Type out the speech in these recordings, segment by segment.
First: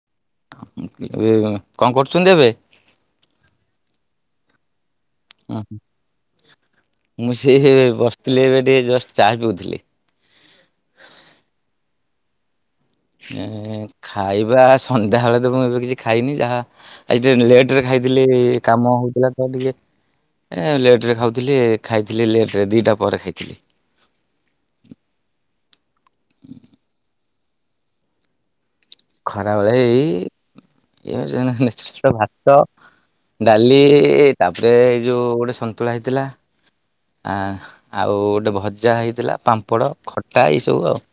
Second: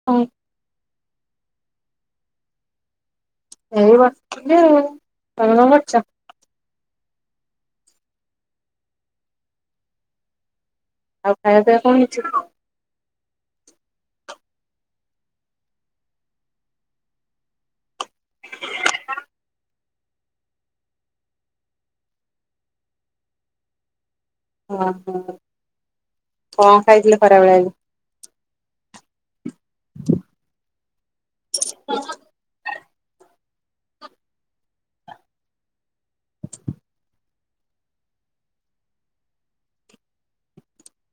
[inaudible] ଏବେ କଣ କରୁଛନ୍ତି ଏବେ? ଏଇ ବସିଥିଲି ଆଉ। ତମେ କଣ କରୁଛ? ମୁଁ ସେଇ ଏବେ ବସିଥିଲି ଏବେ ଟିକେ ଜଷ୍ଟ ଚାହା ପିଉଥିଲି। ଆଉ ଖାଇବା ପିଇବା କଣ ହେଇଛି? ଏଁ ଖାଇବା ସନ୍ଧ୍ୟାବେଳେ ତ ମୁଁ ଏବେ କିଛି ଖାଇନି ଯାହା ଆଜି ଟିକେ ଲେଟ୍ ରେ ଖାଇଥିଲି କାମ ହଉଥିଲା ତ ଟିକେ। ଏ ଲେଟ୍ ରେ ଖାଉଥିଲି। ଖାଇଥିଲି ଲେଟ୍ ରେ ଦିଇଟା ପରେ ଖାଇଥିଲି। ହଁ ହଁ, କଣ ଖାଇଥିଲେ ଖରାବେଳେ ଆଜି? ଖରାବେଳେ ଏଇ [unintelligible] ଭାତ ଡାଲି ତାପରେ ଏଇ ଯୋଉ ଗୋଟେ ସନ୍ତୁଳା ହେଇଥିଲା। ଆ ଆଉ ଗୋଟେ ଭଜା ହେଇଥିଲା, ପାମ୍ପଡ଼, ଖଟା ଏଇସବୁ ଆଉ।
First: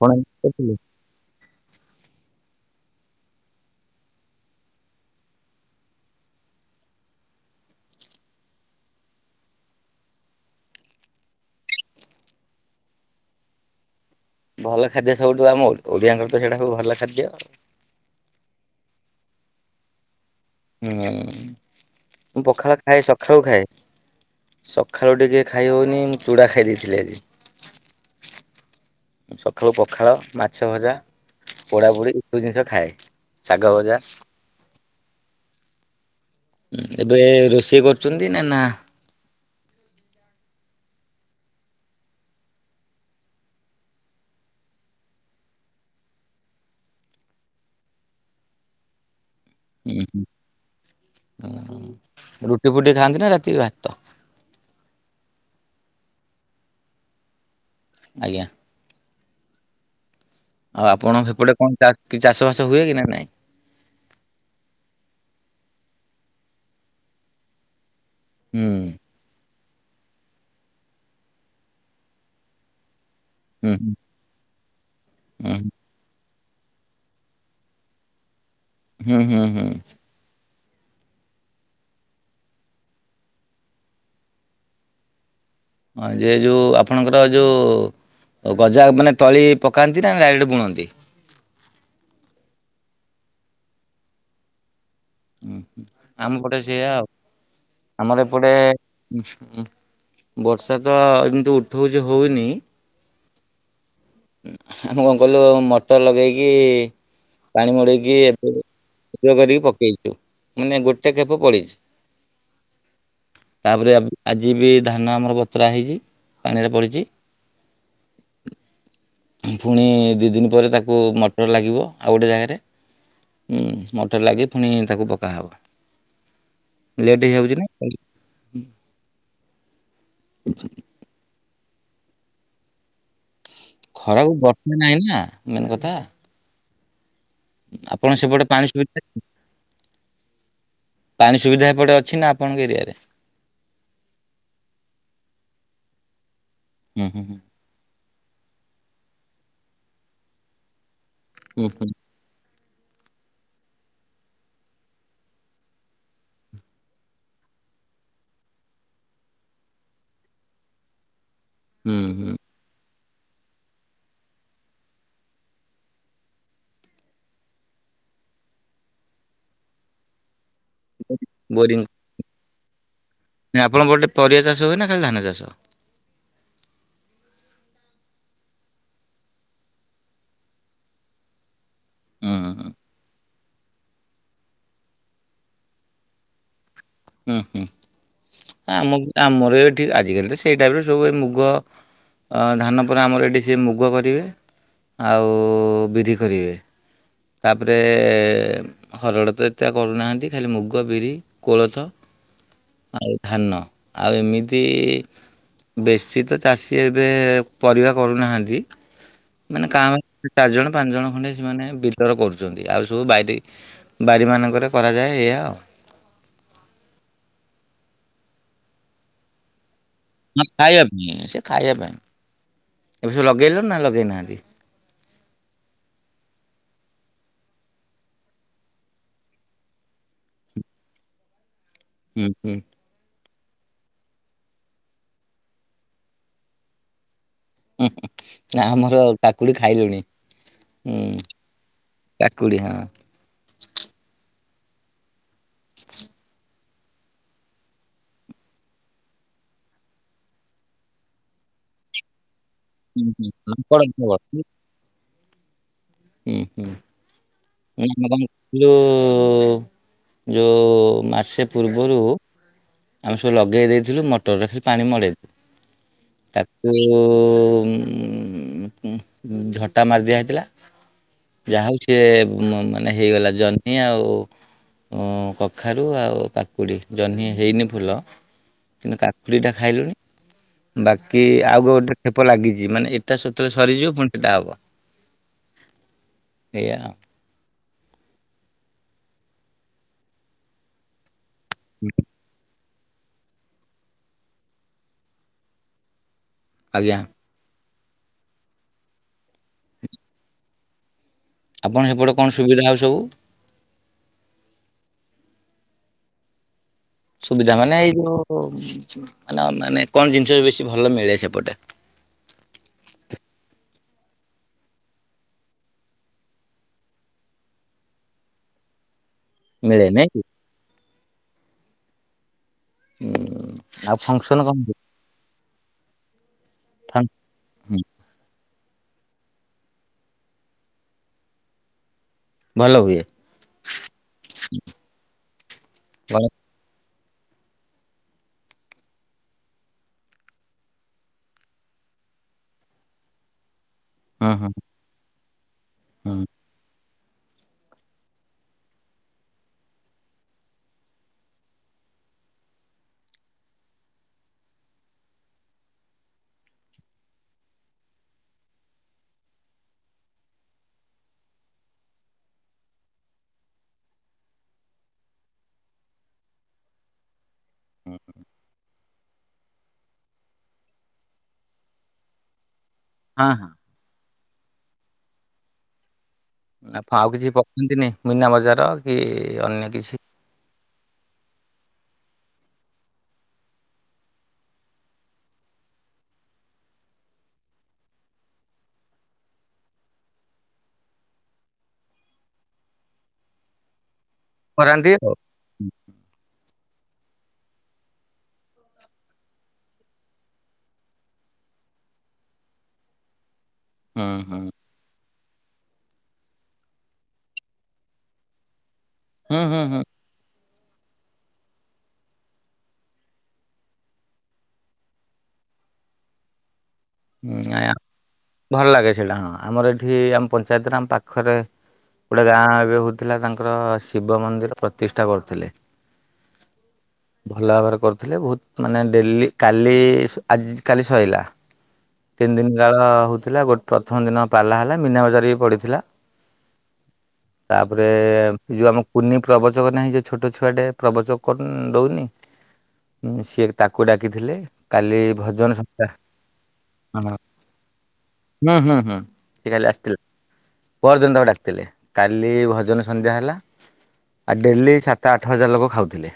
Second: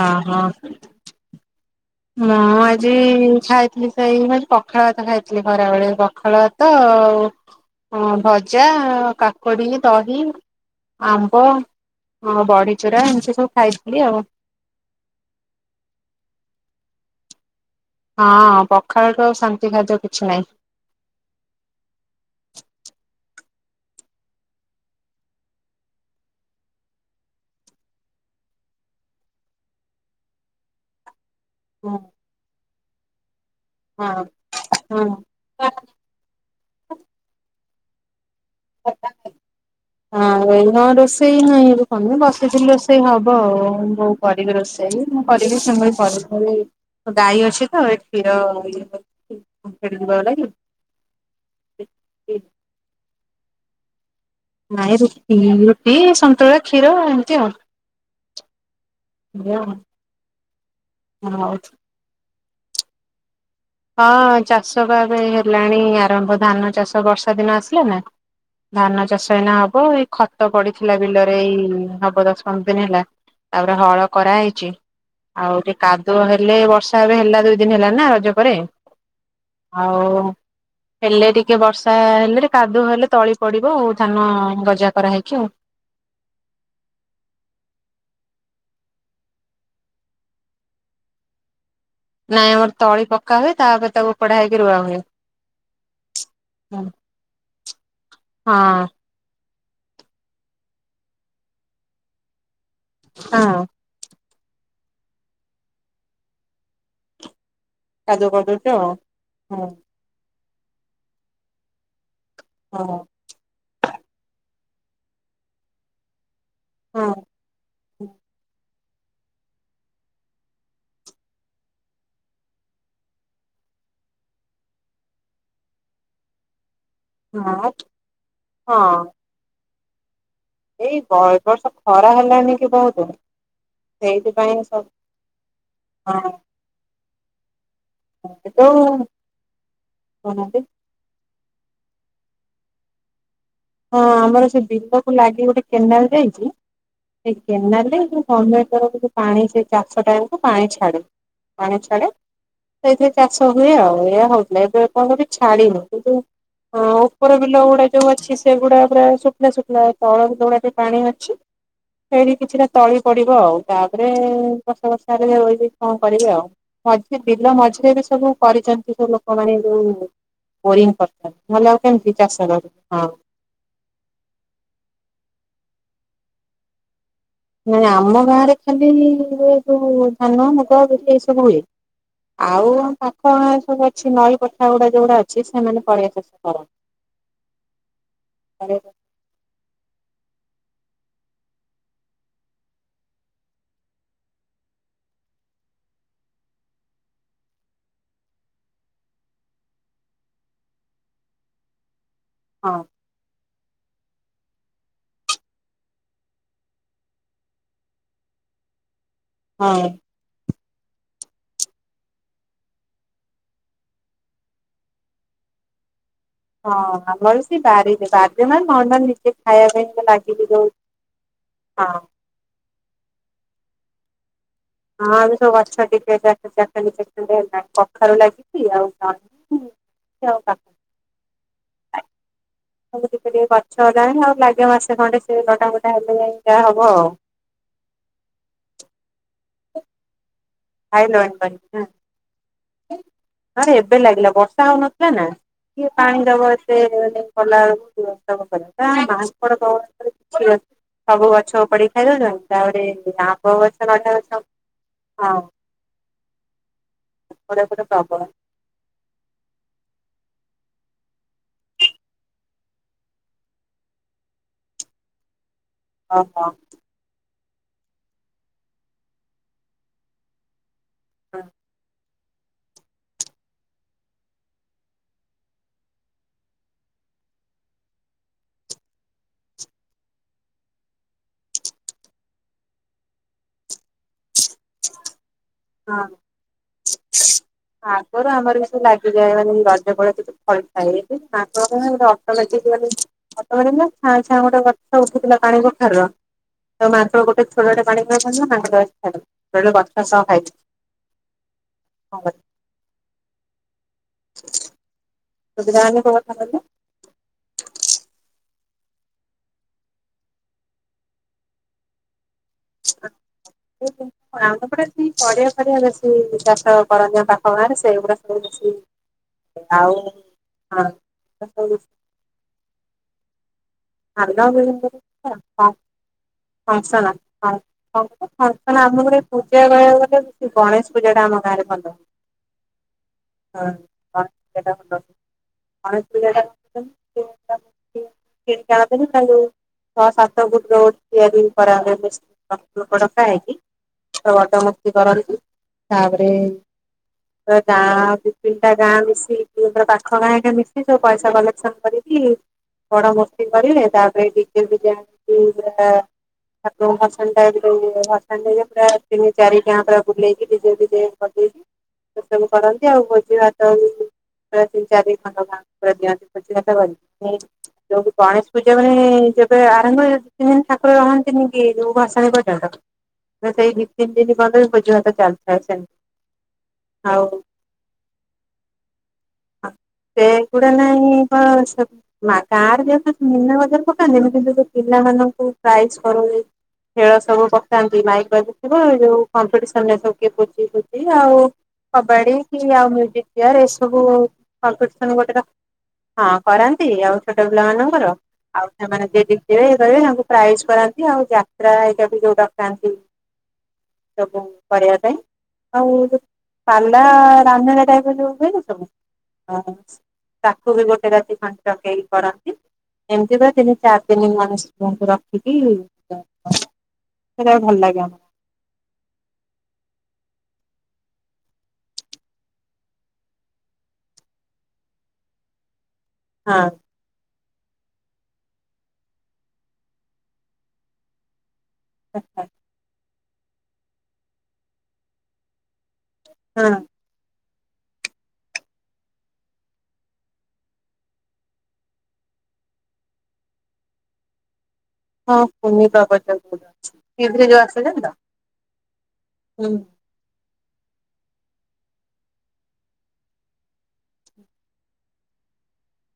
ଓହୋ। ମୁଁ ଆଜି ଖାଇଥିଲି ସେଇ ଆ ପଖାଳ ଭାତ ଖାଇଥିଲି ଖରାବେଳେ। ପଖାଳ ତ, ଭଜା, କାକୁଡି, ଦହି ଆମ୍ବ, ଅ ବଢଚୁରା ଏମିତି ସବୁ ଖାଇଥିଲି ଆଉ। ଭଲ ଖାଦ୍ୟ ସବୁଠୁ ଆମ ଓଡ଼ିଆଙ୍କର ତ ସେଇଟା ସବୁ ଭଲ ଖାଦ୍ୟ। ହଁ, ପଖାଳଠୁ ଆଉ ଶାନ୍ତି ଖାଦ୍ୟ କିଛି ନାହିଁ। ହୁଁ, ମୁଁ ପଖାଳ ଖାଏ ସକାଳୁ ଖାଏ। ସକାଳୁ ଟିକେ ଖାଇହଉନି ମୁଁ ଚୁଡ଼ା ଖାଇ ଦେଇଥିଲି ଆଜି। ସକାଳୁ ପଖାଳ, ମାଛ ଭଜା ପୋଡା ପୋଡ଼ି ଏସବୁ ଜିନିଷ ଖାଏ। ଶାଗ ଭଜା ହଁ ହଁ। ଏବେ ରୋଷେଇ କରୁଛନ୍ତି ନା ନା ଆଉ ଏଇନୁ ରୋଷେଇ ହେଇ କମି ବସିଥିଲି ରୋଷେଇ ହବ ଆଉ କରିବି ରୋଷେଇ ମୁଁ କରିବି ସେ [unintelligible] ଗାଈ ଅଛି ତ ଏ କ୍ଷୀର ହୁଁ ଇଏ [inaudible] ହୁଁ ରୁଟି ଫୁଟି ଖାଆନ୍ତି ନା ରାତିରେ ଭାତ? ନାଇଁ ରୁଟି ରୁଟି ସନ୍ତୁଳା କ୍ଷୀର ଏମିତି ଆଉ। ଆଜ୍ଞା। [inaudible] ଆଉ ଆପଣଙ୍କ ହଉ ସେପଟେ କଣ ଚା କି ଚାଷ ବାସ ହୁଏ କି ନା ନାଇଁ? ହଁ ଚାଷ ବା ଏବେ ହେଲାଣି ଆରମ୍ଭ ଧାନ ଚାଷ ବର୍ଷା ଦିନ ଆସିଲେ ନା। ହୁଁ ଧାନ ଚାଷ ଏଇନା ହବ ଏଇ ଖତ ପଡିଥିଲା ବିଲରେ ଏଇ ହବ ଦଶ ପନ୍ଦର ଦିନ ହେଲା। ହୁଁ ତାପରେ ହଳ କରାହେଇଛି ହୁଁ ଆଉ ଟିକେ କାଦୁଅ ହେଲେ ବର୍ଷା ଏବେ ହେଲା ଦୁଇ ଦିନ ହେଲା ନା ରଜ ପରେ ହୁଁ ହୁଁ ହୁଁ ଆଉ ହେଲେ ଟିକେ ବର୍ଷା ହେଲେ ଟିକ କାଦୁଅ ହେଲେ ତଳି ପଡିବ ଆଉ ଧାନ ଗଜା କରା ହେଇକି ଆଉ। ହଁ ଯେ ଯୋଉ ଆପଣଙ୍କର ଯୋଉ ଆଉ ଗଜା ମାନେ ତଳି ପକାନ୍ତି ନା ଏଇଢୁ ବୁଣନ୍ତି। ନାଇଁ ମୋର ତଳି ପକା ହୁଏ ତାପରେ ତାକୁ ପଢା ହେଇକି ରୁଆ ହୁଏ। ଉଁ ହୁଁ ଆମ ପଟେ ସେଇୟା ଆଉ ଆମର ଏପଟେ ହଁ ବର୍ଷା ତ ଏମିତି ଉଠଉଛି ହଉନି। ହଁ। ଆମେ କଣ କଲୁ ମଟର ଲଗେଇକି। ପାଣି ମଡ଼େଇକି କାଦୁଅ କରିଦଉଚ ଆଉ ଏବେ କରିକି ହଁ ପକେଇଛୁ ମାନେ ଗୋଟେ [unintelligible] କ୍ଷେପ ପଡ଼ିଛି। ହଁ। ତାପରେ ଆଜି ବି ଧାନ ଆମର ବତରା ହେଇଛି ପାଣିରେ ପଡିଚି। ହଁ। ଫୁଣି ଦି ଦିନ ପରେ ତାକୁ ମଟର ଲାଗିବ ଆଉ ଗୋଟେ ଜାଗାରେ। ହୁଁ ମଟର ଲାଗି ଫୁଣି ତାକୁ ପକାହବ। ଲେଟ୍ ହେଇଯାଉଛି ନା ହଁ ହଁ। ଛି। ଏଇ ବ ବର୍ଷ ଖରା ହେଲାଣି କି ବହୁତୁ। ଖରାକୁ ସେଇଥିପାଇଁ ବର୍ଷା ସବୁ ନାହିଁ ନା ମେନ୍ କଥା ହଁ। ଆପଣ ସେପଟେ ପାଣି ଯୋଉ ସୁବିଧା କହୁନାହାନ୍ତି ପାଣି ସୁବିଧା ଏପଟେ ଅଛି ନା ଆପଣଙ୍କ ଏରିଆରେ। ହଁ ଆମର ସେ ବିଲକୁ ଲାଗି ଗୋଟେ କେନାଲ ଯାଇଛି ହୁଁ ହୁଁ ସେ କେନାଲ ରେ ବନ୍ୟା ସମୟରେ ପାଣି ସେ ଚାଷ ଟା ବେଳକୁ ପାଣି ଛାଡେ ହୁଁ ପାଣି ହୁଁ ଛାଡେ। ସେଇଥିରେ ଚାଷ ହୁଏ ଆଉ ଏୟା ହଉଥିଲା ଏବେ ଏପର୍ଯ୍ଯନ୍ତ ବି ଛାଡିନି କିନ୍ତୁ ହଁ ଉପର ବିଲ ଗୁଡା ଯୋଉ ଅଛି ସେଗୁଡା ପୁରା ଶୁଖିଲା ଶୁଖିଲା ତଳ ବିଲ ଗୋଡା କେ ପାଣି ଅଛି ହୁଁ ହୁଁ ହେଇଠି କିଛି ନା ତଳି ପଡିବ ଆଉ ତାପରେ ବର୍ଷ ବର୍ଷାରେ [unintelligible] କଣ କରିବି ଆଉ। ମଝିରେ ବିଲ ମଝିରେ ବି ସବୁ କରିଛନ୍ତି ସବୁ ଲୋକମାନେ ଯୋଉ ବୋରିଂ କଥା ନହେଲେ ଆଉ କେମିତି ଚାଷ କର ହଁ। ନାଁ ଆପଣଙ୍କ ପଟେ ପରିଆ ଚାଷ ହୁଏ ନା ଖାଲି ଧାନ ଚାଷ? ନାଇଁ ଆମ ଗାଁ ରେ ଖାଲି ଏ ଯୋଉ ଧାନ, ମୁଗ, ବିରି ଏ ସବୁ ହୁଏ। ହୁଁ ହୁଁ ଆଉ ପାଖ ଗାଁ ସବୁ ଅଛି ନଈ ପୋଠା ଗୁଡା ଯୋଉଗୁଡା ଅଛି ସେମାନେ ପରିଆ ଚାଷ ହଁ। ହୁଁ ହୁଁ ଆମ ଚାଷ ଆମର ଏଠି ଆଜିକାଲି ତ ସେଇ ଟାଇପ ସବୁ ଏ ମୁଗ। ଅ ଧାନ ପରେ ଆମର ଏଇଠି ସେ ମୁଗ କରିବେ ଆଉ ବିରି କରିବେ। ତାପରେ ହରଡ଼ ତ ଏତେ ଆଉ କରୁନାହାଁନ୍ତି ଖାଲି ମୁଗ ବିରି କୋଳଥ। ହଁ। ଆଉ ଧାନ ଆଉ ଏମିତି ବେଶି ତ ଚାଷୀ ଏବେ ପରିବା କରୁନାହାଁନ୍ତି। ମାନେ ହଁ କାଁ ଚାରି ଜଣ ପାଞ୍ଚ ଜଣ ଖଣ୍ଡେ ସେମାନେ ବିରି [unintelligible] କରୁଛନ୍ତି ଆଉ ସବୁ ବାରି ବାରିମାନଙ୍କରେ କରାଯାଏ ଏଇଆ ଆଉ। ହଁ ଆମରବି ସେ ବାରିରେ ବାରିରେ ମାନେ ମଣ୍ଡା ନିଜେ ଖାଇବା ପାଇଁ ଲାଗ ନା ଖାଇଆ ପାଇଁ ସେ ଖାଇଆ ପାଇଁ ଏବେ ସବୁ ଲଗେଇଲଣି ନା ଲଗେଇ ନାହାଁନ୍ତି? ହଁ ଆମ ସବୁ ଗଛ ଟିକେ ଚାଖେଣ୍ଡେ ଚାଖେଣ୍ଡେ ହେଲାଣି କଖାରୁ ଲାଗିଛି ଆଉ ଜହ୍ନି ଚୋପା। ହୁଁ ହୁଁ। ସବୁ ଟିକେ ଟିକେ ଗଛ ହେଲାଣି ଆଉ ଲାଗିବ ମାସେ ଖଣ୍ଡେ ସେ ଲଟା ମୋଟା ହେଲେ ଯାଇ ଯାହା ହବ ଆଉ। ହୁଁ ହୁଁ ନା ଆମର କାକୁଡି ଖାଇଲୁଣି। ହୁଁ ଖାଇଲନି କରିକି ନା? କାକୁଡି ହଁ। ଆମର ଏବେ ଲାଗିଲା ବର୍ଷା ହଉନଥିଲା ନା? କିଏ ପାଣି ଦବ ଏତେ ମାନେ କଲାବେଳକୁ [unintelligible] ମାଙ୍କଡ଼ ଡର ଖାଲି ଛି ଗଛ ସବୁ ଗଛ ଉପାଡିକି ଖାଇଦଉଛନ୍ତି। ତପରେ ହୁଁ ହୁଁ ଆମ୍ବ ମାଙ୍କଡ ଗଛ ନଡ଼ିଆ କେବଳ। ଗଛ ହଁ। ହୁଁ ହୁଁ ଏପଟେ ଏପଟେ ଏ [unintelligible] ପ୍ରବଳ ଯୋଉ ଯୋଉ ମାସେ ପୂର୍ବରୁ ଆମେ ସବୁ ଲଗେଇ ଦେଇଥିଲୁ ମଟରରେ ଖାଲି ପାଣି ମଡେଇ ଓହୋ ତାକୁ ଯୋଉ ଉଁ ଝଟା ମାରି ଦିଆ ହେଇଥିଲା ହଁ ଯାହା ହଉ ସିଏ ମ ମା ନା ହେଇଗଲା ଜହ୍ନି ଆଉ ଉଁ କଖାରୁ ଆଉ କାକୁଡି ଜହ୍ନି ହେଇନି ଫୁଲ କିନ୍ତୁ କାକୁଡ଼ିଟା ଖାଇଲୁଣି। ବାକି ଆଉ ଗୋଟେ ଖେପ ଲାଗିଛି ମାନେ ଏଟା ସେତେବେଳେ ସରିଯିବ ପୁଣି ସେଟା ହବ। ହଁ ଏଇଆ ଆଉ। ଆଗରୁ ଆମର କେତେ ଲାଗିଯାଏ ମାନେ ରଜ ବଳ କେତେ ଫଳେ। [unintelligible] ଗୋଟେ ଅଟୋ ନେଇକି ଆଜିକାଲି ଖତ ମିଳୁନି ଛାଁ ଛାଁ ଗୋଟେ ଗଛ ଉଠିଥିଲା ପାଣି କଖାରୁ ର ତାକୁ ଆଜ୍ଞା ମାତ୍ର ଗୋ ଥରୋଟେ ପାଣି [unintelligible] ଗଛ ସହ ଖଇଛି। ଆପଣଙ୍କ ହେପଟେ କଣ ସୁବିଧା ଆଉ ସବୁ? [inaudible] ସୁବିଧା ମାନେ କଉ କଥା କହିଲେ? ସୁବିଧା ମାନେ ଏଇ ଯୋଉ ମାନେ ମାନେ କଣ ଜିନିଷ ବେଶୀ ଭଲ ମିଳେ ସେପଟେ? [unintelligible] ଆମ ଏପଟେ ଏମିତି ପରିଆ ଫରିଆ ବେଶୀ ଚାଷ କରନ୍ତି ଆମ ପାଖ ଗାଁରେ ସେଗୁଡା ସବୁ ବେଶୀ [inaudible] ଆଉ ନାଇଁ କି ହଁ [unintelligible] ହୁଁ। ଆଉ [unintelligible] ଫଙ୍କସନ କାରଣ କଣ ଆମ ଗୋଟେ ହୁଏ? ହୁଁ ପୂଜା କରିବାକୁଗଲେବି ବେସି ଗଣେଶ ପୂଜା ଟା ଆମ ଗାଁରେ ଭଲ ହୁଏ। ଭଲ ହୁଏ। ହଁ ଗଣେ [inaudible] କିଏ ଚାପେନା ତାଙ୍କୁ ଛଅ ସାତ ଫୁଟ୍ ରୋ ଗୋଟେ ତିଆରି କରାଗଲା [inaudible] ଲୋକ ଡକା ହେଇକି। ହୁଁ ତ ହୁଁ ମଜା ମସ୍ତି କରନ୍ତି ତାପରେ ହଁ ତ ଗାଁ ଦି ତିନଟା ଗାଁ ମିଶି କୁଲ୍ ର ପାଖ ଗାଁ ହେକା ମିଶି ସବୁ ପଇସା କଲେକ୍ସନ କରିକି ବଡ଼ ମୂର୍ତ୍ତି କରିବେ ତାପରେ ଡି ଜେ ଫିଜେ ଆଣିକି ପୁରା ଠାକୁରଙ୍କୁ ଭସାଣିଟା ଯେତୋଳୁ ଭସାଣି ହେଇଆ ପୁରା ତିନି ଚାରି ଗାଁ ପୁରା ବୁଲେଇକି ଡି ଜେ ଫି ଜେ ବଜେଇକି ସେ ସବୁ କରନ୍ତି ଆଉ ଭୋଜି ଭାତ ବି ପୁରା ତିନି ଚାରି ପାଞ୍ଚ ଗାଁକୁ ପୁରା ଦାଅନ୍ତି ଭୋଜି ଭାତ କରି ହିଁ ହୁଁ। ଯୋଉ ଯୋଉ ମାନେ ଯେବେ ଆରମ୍ଭ ହିଏ ଦି ତିନି ଦିନ ଠାକୁର ରହନ୍ତିନି କି ଯୋଉ ଭସାଣୀ ପର୍ଯ୍ୟନ୍ତ ହଁ ହଁ ତ ସେଇ ଦି ତିନ ଦିନ ପନ୍ତ ଭୋଜି ଭାତ ଚାଲଥାଏ ସେମ୍ ନେଫ ଆଉ କିଛି ପକୁଅନ୍ତିନି ମୀନା ବଜାର କି ଅନ୍ୟ କିଛି? ସେଗୁଡ଼ା ନାହିଁ ପା ସବୁ ମା ଗାଁରେ ଯୋଉ ସେ ମୀନା ବଜାର ପକାନ୍ତିନି କିନ୍ତୁ ସେ ପିଲାମାନଙ୍କୁ ପ୍ରାଇଜ୍ କରନ୍ତି। ଖେଳ ସବୁ ପକାନ୍ତି ମାଇକ୍ ବାଜୁଥୁବ ଏ ଯୋଉ କମ୍ପିଟିସନ୍ ରେ ସବୁ କିଏ କିଏ ଥିଏ ସେଟି ଆଉ କବାଡ଼ି କି ଆଉ ମ୍ୟୁଜିକ୍ ଚେୟାର ଏସବୁ କରାନ୍ତି ଆଉ। କମ୍ପିଟିସନ୍ ଗୋଟେ ର ହଁ କରନ୍ତି ଆଉ ଛୋଟ ପିଲାମାନଙ୍କର। ଆଉ ସେମାନେ ଯିଏ ଜିତିବେ ଇଏ କରିବେ ତାଙ୍କୁ ପ୍ରାଇଜ୍ କରାନ୍ତି ଆଉ ଯାତ୍ରା ହେଇକା ବି ଯୋଉ ଡକାନ୍ତି। [inaudible] ହୁଁ ତବୁ। କରିବା ପାଇଁ। ଆଉ ଯେ ପାଲା ରାମାୟଣ ଟାଇପ୍ ର ଯୋଉ ହୁଏନି ସବୁ? ହୁଁ ହୁଁ ହଁ ହୁଁ ତାକୁ ବି ଗୋଟେ ରାତି ପାଞ୍ଚକେଇ କରନ୍ତି। ଏମିତି ଦେ ତିନି ଚାର ଦିନ ମାନେ ଶିବଙ୍କୁ ରଖିକି। [inaudible] ହୁଁ ସେଟା ଆଇଆଁ ଭଲ ଲାଗେ ଆମର। ଭଲ ଲାଗେ ସେଇଟା ହଁ ଆମର ଏଠି ଆମ ପଞ୍ଚାୟତରେ ଆମ ପାଖରେ ଗୋଟେ ଗାଁ ଏବେ ହଉଥୁଲା ତାଙ୍କର ଶିବ ମନ୍ଦିର ପ୍ରତିଷ୍ଠା କରଥୁଲେ। ହଁ। ଭଲ ଭାବରେ କରୁଥୁଲେ ବହୁତ ମାନେ ଡେଲି କାଲି ସ ଆଜି କାଲି ସଇଲା। ତିନି ଦିନ କାଳ ହଉଥିଲା। ଗୋ ପ୍ରଥମ ଦିନ ପାଲା ହେଲା ମିନା ବଜାର ବି ପଡ଼ିଥିଲା। ହଁ। ତାପରେ ଯୋଉ ଆମ କୁନି ପ୍ରବଚକ ନାହିଁ ଯେ ଛୋଟ ଛୁଆଟେ ପ୍ରବଚକ କର ଦଉନି? ଉଁ ସିଏ ତାକୁ ଡାକିଥିଲେ। କାଲି ହଁ ଭଜନ କୁନି ସଂସ୍ଥା ପ୍ରବଚକ ଗୋଟେ ଅଛି। ଟି ଭି ରେ ଯୋଉ ଆସୁଚନ୍ତି ତ? ଉଁ ହୁଁ ହୁଁ ସେ କାଲି ଆସିଥିଲା। ପହରଦିନ ତାକୁ ଡାକିଥିଲେ। କାଲି ଭଜନ ସନ୍ଧ୍ୟା ହେଲା। ଆଉ ଡେଲି ସାତ ଆଠ ହଜାର ଲୋକ ଖାଉଥିଲେ।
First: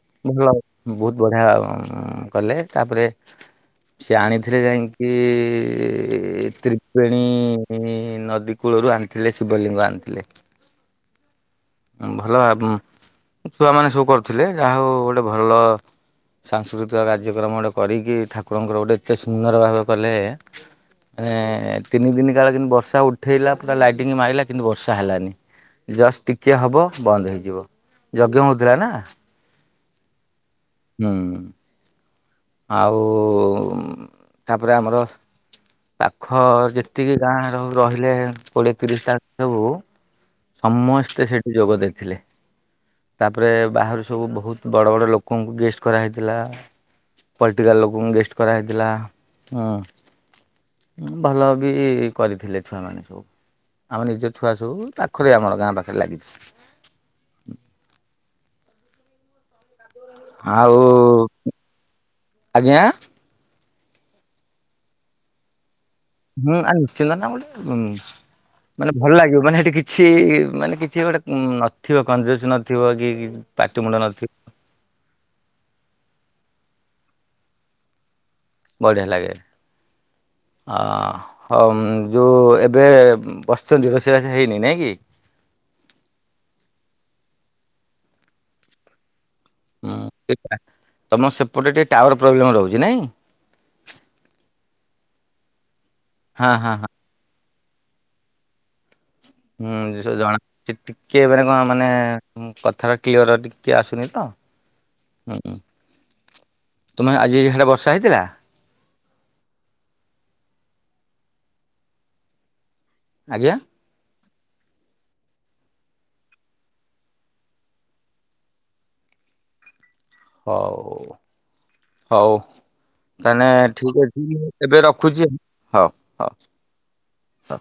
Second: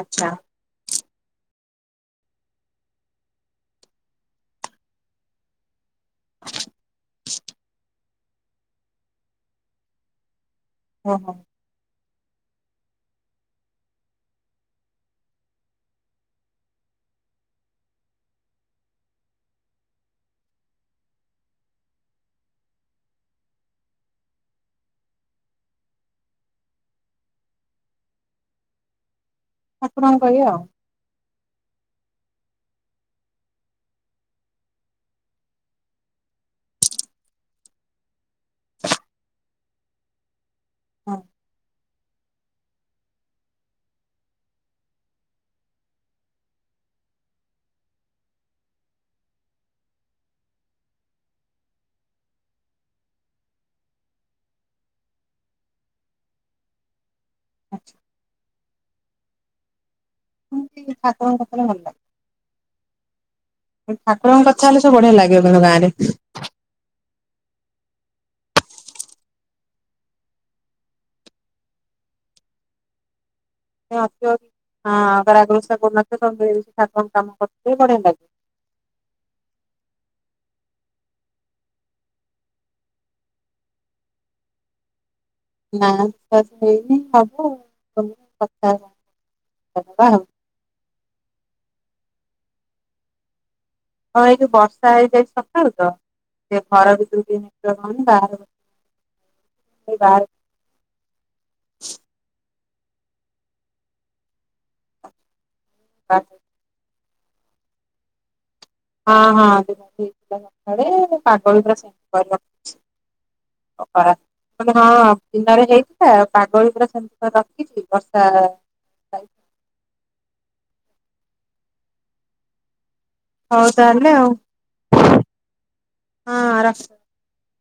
ଆଚ୍ଛା ଭଲ ବୋହୁତ ବଢ଼ିଆ କଲେ ତାପରେ ସିଏ ଆଣିଥିଲେ ଯାଇଁକି ସେ ତ୍ରିପେଣୀ ନଦୀ କୂଳରୁ ଆଣିଥିଲେ ଶିବଲିଙ୍ଗ ଆଣିଥିଲେ। ହଁ ହଁ। ଭଲ ଆମ୍ ହେ ଛୁଆମାନେ ସବୁ କରୁଥୁଲେ ଯାହା ହଉ ଗୋଟେ ଭଲ ସାଂସ୍କୃତିକ କାର୍ଯ୍ୟକ୍ରମ ଗୋଟେ କରିକି ଠାକୁରଙ୍କର ଗୋଟେ ଏତେ ସୁନ୍ଦର ଭାବେ କଲେ। ଏଁ ତିନି ଦିନ କାଳ କିନ୍ତୁ ବର୍ଷା ଉଠେଇଲା ପୁରା ଲାଇଟିଙ୍ଗ ମାଇଲା କିନ୍ତୁ ବର୍ଷା ହେଲାନି। ଜଷ୍ଟ ଟିକିଏ ହବ ବନ୍ଦ ହେଇଯିବ। ଯଜ୍ଞ ହଉଥିଲା ନା। ଠାକୁରଙ୍କ ଇଏ ଆଉ। ହୁଁ ଆଉମ ତାପରେ ଆମର। ପାଖ ଯେତିକି ଗାଁ ର ରହିଲେ କୋଡିଏ, ତିରିଶ ଟା ସବୁ। ହଁ ସମସ୍ତେ ସେଠି ଯୋଗ ଦେଇଥିଲେ। ତାପରେ ବାହାରୁ ସବୁ ବହୁତ ବଡ ବଡ ଲୋ କଙ୍କୁ ଗେଷ୍ଟ କରାହେଇଥିଲା। ପଲ୍ଟିକାଲ ଲୋକଙ୍କୁ ଗେଷ୍ଟ କରାହେଇଥିଲା। ହୁଁ। ଉଁ ଭଲ ବି କରିଥିଲେ ଛୁଆମାନେ ସବୁ। ଆମ ନିଜ ଛୁଆ ସବୁ ପାଖରେ ଆମର ଗାଁ ପାଖରେ ଲାଗିଛି। ଆଚ୍ଛା। ଆଉ [unintelligible] ଠାକୁରଙ୍କ କଥାରେ ଭଲ ଲାଗେ। ଆଜ୍ଞା ଠାକୁରଙ୍କ କଥା ହେଲେ ସବୁ ବଢିଆ ଲାଗିବ କିନ୍ତୁ ଗାଁ ରେ। ହୁଁ ଆ ନିଶ୍ଚିତ ନା [unintelligible] ହୁଁ। ମାନେ ଭଲ ଲାଗିବ ମାନେ ସେଠି କିଛି ମାନେ କିଛି ଗୋଟେ ଉଁ ନଥିବ କଜୁଂଶ ନଥିବ କି। [unintelligible] ପାଟିମୁଣ୍ଡ ହଁ ନଥିବ [unintelligible] ଆଗରୁ [unintelligible] ଠାକୁରଙ୍କ କାମ [unintelligible] ବଢିଆ ଲା ବଢ଼ିଆ ଲାଗେ ଅଁ। ହଉ ଉମ ଯୋଉ ଏବେ ବସିଛନ୍ତି। ରୋଷେଇ ବାସ ହେଇନି ନାଇଁ କି? ନା [unintelligible] ହେଇନି ହବ [unintelligible] ତମର ସେପଟେ ଟିକେ ଟାୱାର ପ୍ରୋବ୍ଲେମ୍ ରହୁଛି ନାଇଁ। ହଁ ଏଇ ଯୋଉ ବର୍ଷା ହେଇଯାଇଛି ସକାଳୁ ତ। ହଁ ସେ ହଁ ହଁ ଘର ଭିତରୁକୁ ଟିକେ ନେଟୱାର୍କ ପାଉନି ବାହା ହୁଁ ଯେ ସେ ଜଣା ସେ ଟିକେ ମାନେ କଣ ମାନେ ଉଁ କଥାଟା କ୍ଲିଅର ଟିକେ ଆସୁନି ତ। ହୁଁ। [unintelligible] ତୁମେ ଆଜି ସିଆଡେ ବର୍ଷା ହେଇଥିଲା? ହଁ ହଁ [inaudible] ସକାଳେ ପାଗ ବି ପୁରା ସେମିତି କରି ରଖିଛି। ଆଜ୍ଞା। ଅ ଖରା [unintelligible] ହଁ ଦିନରେ ହେଇଥିଲା ପାଗ ବି ପୁରା ସେମିତି ରଖିଛି ବର୍ଷା। ହଉ ହଉ। ତାନେ ହଉ ଠିକ ତାହେଲେ ଆଉ ଅଛି। ଏବେ ରଖୁଛି ହଉ ହଉ। ହଁ ରଖ ହଉ।